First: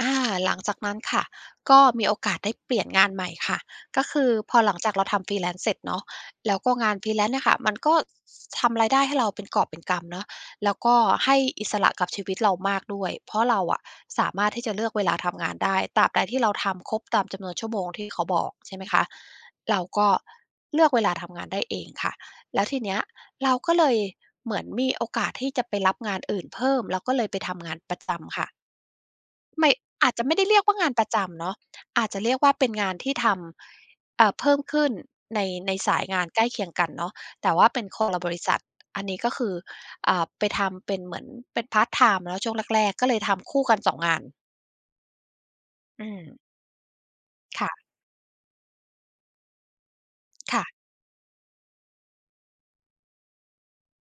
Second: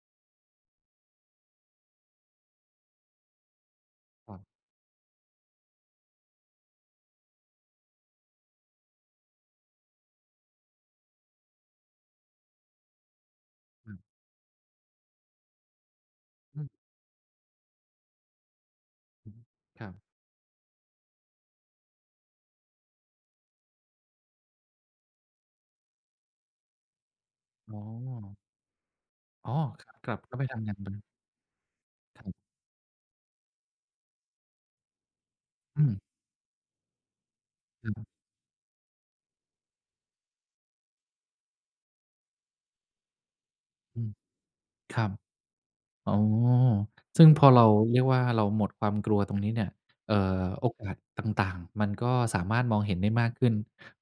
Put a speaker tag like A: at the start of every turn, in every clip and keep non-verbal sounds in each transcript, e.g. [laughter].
A: อา หลังจากนั้นค่ะก็มีโอกาสได้เปลี่ยนงานใหม่ค่ะ ก็คือ
B: ครับ
A: พอหลังจากเราทำ freelance เสร็จเนาะ แล้วก็งาน freelance เนี่ยค่ะ มันก็ ทำรายได้ให้เราเป็นกอบเป็นกำเนาะ แล้วก็ให้อิสระกับชีวิตเรามากด้วย เพราะเราอะ
B: อืม
A: สามารถที่จะเลือกเวลาทำงานได้ ตราบใดที่เรา
B: อื
A: ท
B: ม
A: ำครบตามจำนวนชั่วโมงที่เขาบอก ใช่ไหมคะ
B: อือฮึ
A: เรา
B: ครับ
A: ก็เลือกเวลาทำงานได้เองค่ะ แล้วทีเนี้ยเราก็เลย เหมือนมีโอกาสที่จะไปรับงานอื่นเพิ่ม เราก็เลยไปทำงา
B: อ
A: น
B: ๋
A: ประจ
B: อ
A: ำค่ะ
B: อ้อ
A: ไม่ อ
B: ก
A: า
B: ลั
A: จ
B: บ
A: จะไ
B: เ
A: ม
B: ข้
A: ่
B: า
A: ไ
B: ไ
A: ด
B: ป
A: ้เร
B: ท
A: ียก
B: ำง
A: ว่
B: า
A: า
B: น
A: ง
B: บ
A: า
B: ั
A: น
B: น
A: ประจำเนาะ อาจจะ
B: คร
A: เร
B: ั
A: ี
B: บ
A: ยกว่าเป็นงานที่ทำ อ่า เพิ่มขึ้นใน ใน
B: อื
A: สา
B: ม
A: ยงานใกล้เคียงกันเนาะ แต่ว่าเป็
B: อ
A: น
B: ือ
A: ค
B: ฮึ
A: นละบริษัท อันนี้ก็คือ อ่า ไปทำเป็นเหมือน เป็นพาร์ตไทม์เนาะช่วงแรก ๆ ก็เลยทำคู่กัน สอ
B: อ
A: ง
B: ื
A: ง
B: ม
A: าน
B: ครับ
A: อื
B: อ๋อ
A: ม
B: ซึ่งพอเร
A: ค
B: า
A: ่ะ
B: เรียกว่าเราหมดความกลัวตรงนี้เนี่ย เอ่อ
A: ค่
B: โอ
A: ะ
B: กาสต่าง ๆ มันก็สามารถมองเห็นได้มากขึ้น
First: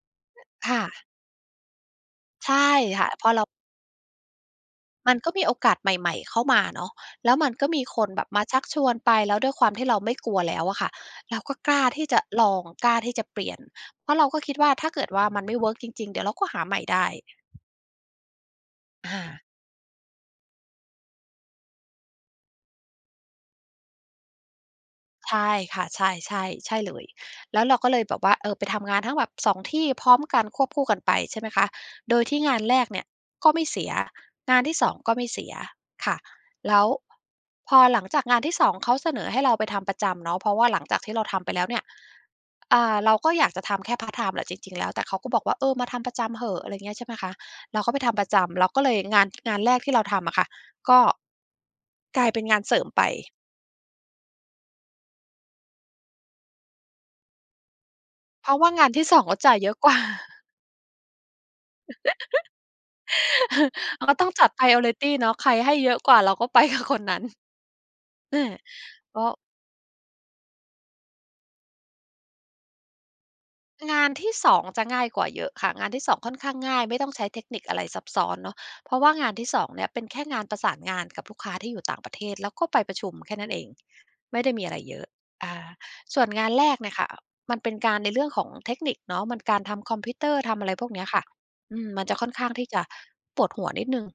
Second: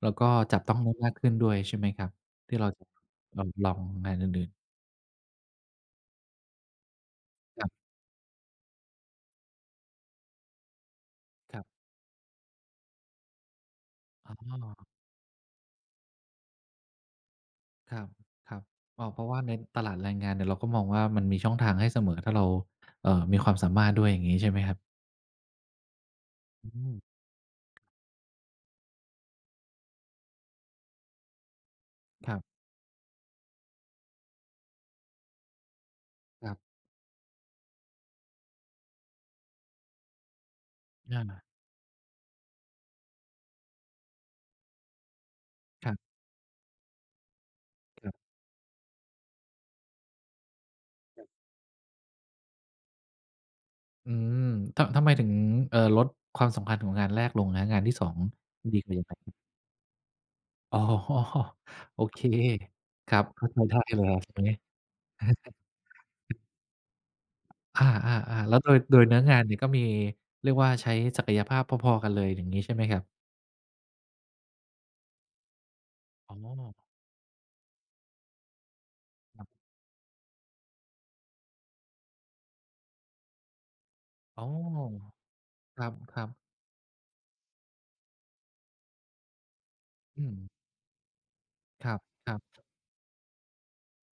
B: แล้วก็จับ
A: ค
B: ต้อง
A: ่
B: ได้
A: ะ
B: มากขึ้นด้วยใช่ไหมครับ?
A: ใช
B: ที
A: ่
B: ่เราจะ
A: ค่ะ พอเ
B: เร
A: รา
B: าลองงานอื่น ๆ
A: มันก็มีโอกาสใหม่ ๆ เข้ามาเนาะ แล้วมันก
B: ค
A: ็
B: รับ
A: มีคนแบบมาชักชวนไป แล้วด้วยความที่เราไม่กลัวแล้วอะค่ะ เราก็
B: ครับ
A: กล้าที่จะลอง กล้าที่จะเปลี่ยน เพราะเรา
B: อ
A: ก็คิด
B: ๋
A: ว่า
B: อ
A: ถ้าเกิดว่ามันไม่เวิร์กจริง ๆ เดี๋ยวเราก็หาใหม่ได้
B: ครับ ๆ อ้อ
A: อ
B: เพราะว่
A: า
B: าในตลาดแรงงานเนี่ยเราก็มองว่ามันมีช่องทางให้เสมอ ถ้าเรา เอ่อ มีความสามารถด้วย อย่างงี้ใช่ไหมครับ?
A: ใช่ค่ะ ใช่ ๆ
B: อ
A: ใช่เ
B: ื
A: ล
B: ม
A: ย แล้วเราก็เลยแบบว่า เออ ไปทำงานทั้งแบบ 2 ที่พร้อมกันควบคู่กันไปใช่ไหมคะ โดย
B: ค
A: ท
B: ร
A: ี
B: ั
A: ่
B: บ
A: งานแรกเนี่ยก็ไม่เสีย งานที่ 2 ก็ไม่เสีย ค่ะ
B: ครับ
A: แล้ว พอหลังจากงานที่ 2 เขาเสนอให้เราไปทำประจำเนาะ เพราะว่าหลังจากที่
B: อ
A: เราท
B: า
A: ำไปแล้วเนี่ย อ่า เราก็อยากจะทำแค่พาร์ตไทม์แหละจริง ๆ แล้ว แต่เขาก็บอกว่า "เออ มา
B: คร
A: ท
B: ับ
A: ำประจำเหอะ" อะไรเงี้ย ใช่ไหมคะ เราก็ไป
B: ค
A: ท
B: รับ
A: ำประจำ เราก็เลย งาน งานแรกที่เราทำอะค่ะ ก็กลายเป็นงานเสริมไป
B: อืม ท ทำไมถึง เอ่อ ลดความสำคัญของงานแรกลงครับ งานที่ 2
A: เพราะว่า
B: ดี
A: งา
B: ก
A: น
B: ว่า
A: ท
B: ย
A: ี
B: ั
A: ่
B: งไ
A: 2
B: ง?
A: เขาจ่ายเยอะ กว่า [chuckles]
B: อ๋อ โอเค ครับ เข้าใจ
A: [chuckles]
B: ได้
A: เ
B: เ
A: ร
B: ล
A: า
B: ย
A: ก
B: คร
A: ็
B: ับ
A: ต้อ
B: ต
A: ง
B: ร
A: จ
B: ง
A: ั
B: น
A: ด
B: ี้
A: priority เนาะ ใครให้เยอะกว่าเรา
B: [chuckles]
A: ก็ ไป กับคนนั้น
B: อา
A: เออ
B: ๆ ๆ แล้วโดย โดยเน
A: ก
B: ื้
A: ็
B: องานนี่ก็มี เรียกว่าใช้ศักยภาพพอ ๆ กันเลย อย่างงี้ใช่ไหมครับ?
A: งานที่ 2 จะง่ายกว่าเยอะค่ะ งานที่ 2 ค่
B: อ
A: อ
B: ๋
A: นข้าง
B: อ
A: ง่าย ไม่ต้องใช้เทคนิคอะไรซับซ้อนเนาะ เพราะว่างาน
B: ค
A: ท
B: ร
A: ี
B: ับ
A: ่ 2 เนี่ยเป็นแค่งานประสานงานกับลูกค้าที่อยู่ ต่างประเทศ แล้วก็ไปประชุมแค่นั้นเอง ไม่
B: อ๋
A: ไ
B: อ
A: ด้มีอะไรเยอะ อา
B: ค
A: ส่
B: ร
A: ว
B: ั
A: น
B: บ ๆ
A: งานแรกเนี่ยค่ะมันเป็นการ ในเรื่องของเทคนิคเนาะ มันการทำคอมพิว
B: อ
A: เตอร์
B: ืม
A: ทำอะไรพวกเนี้ยค่ะ อื
B: ค
A: ม
B: ร
A: มันจะค่อน
B: ั
A: ข
B: บ
A: ้าง
B: ๆ
A: ที่จะปวดหัวนิดหนึ่ง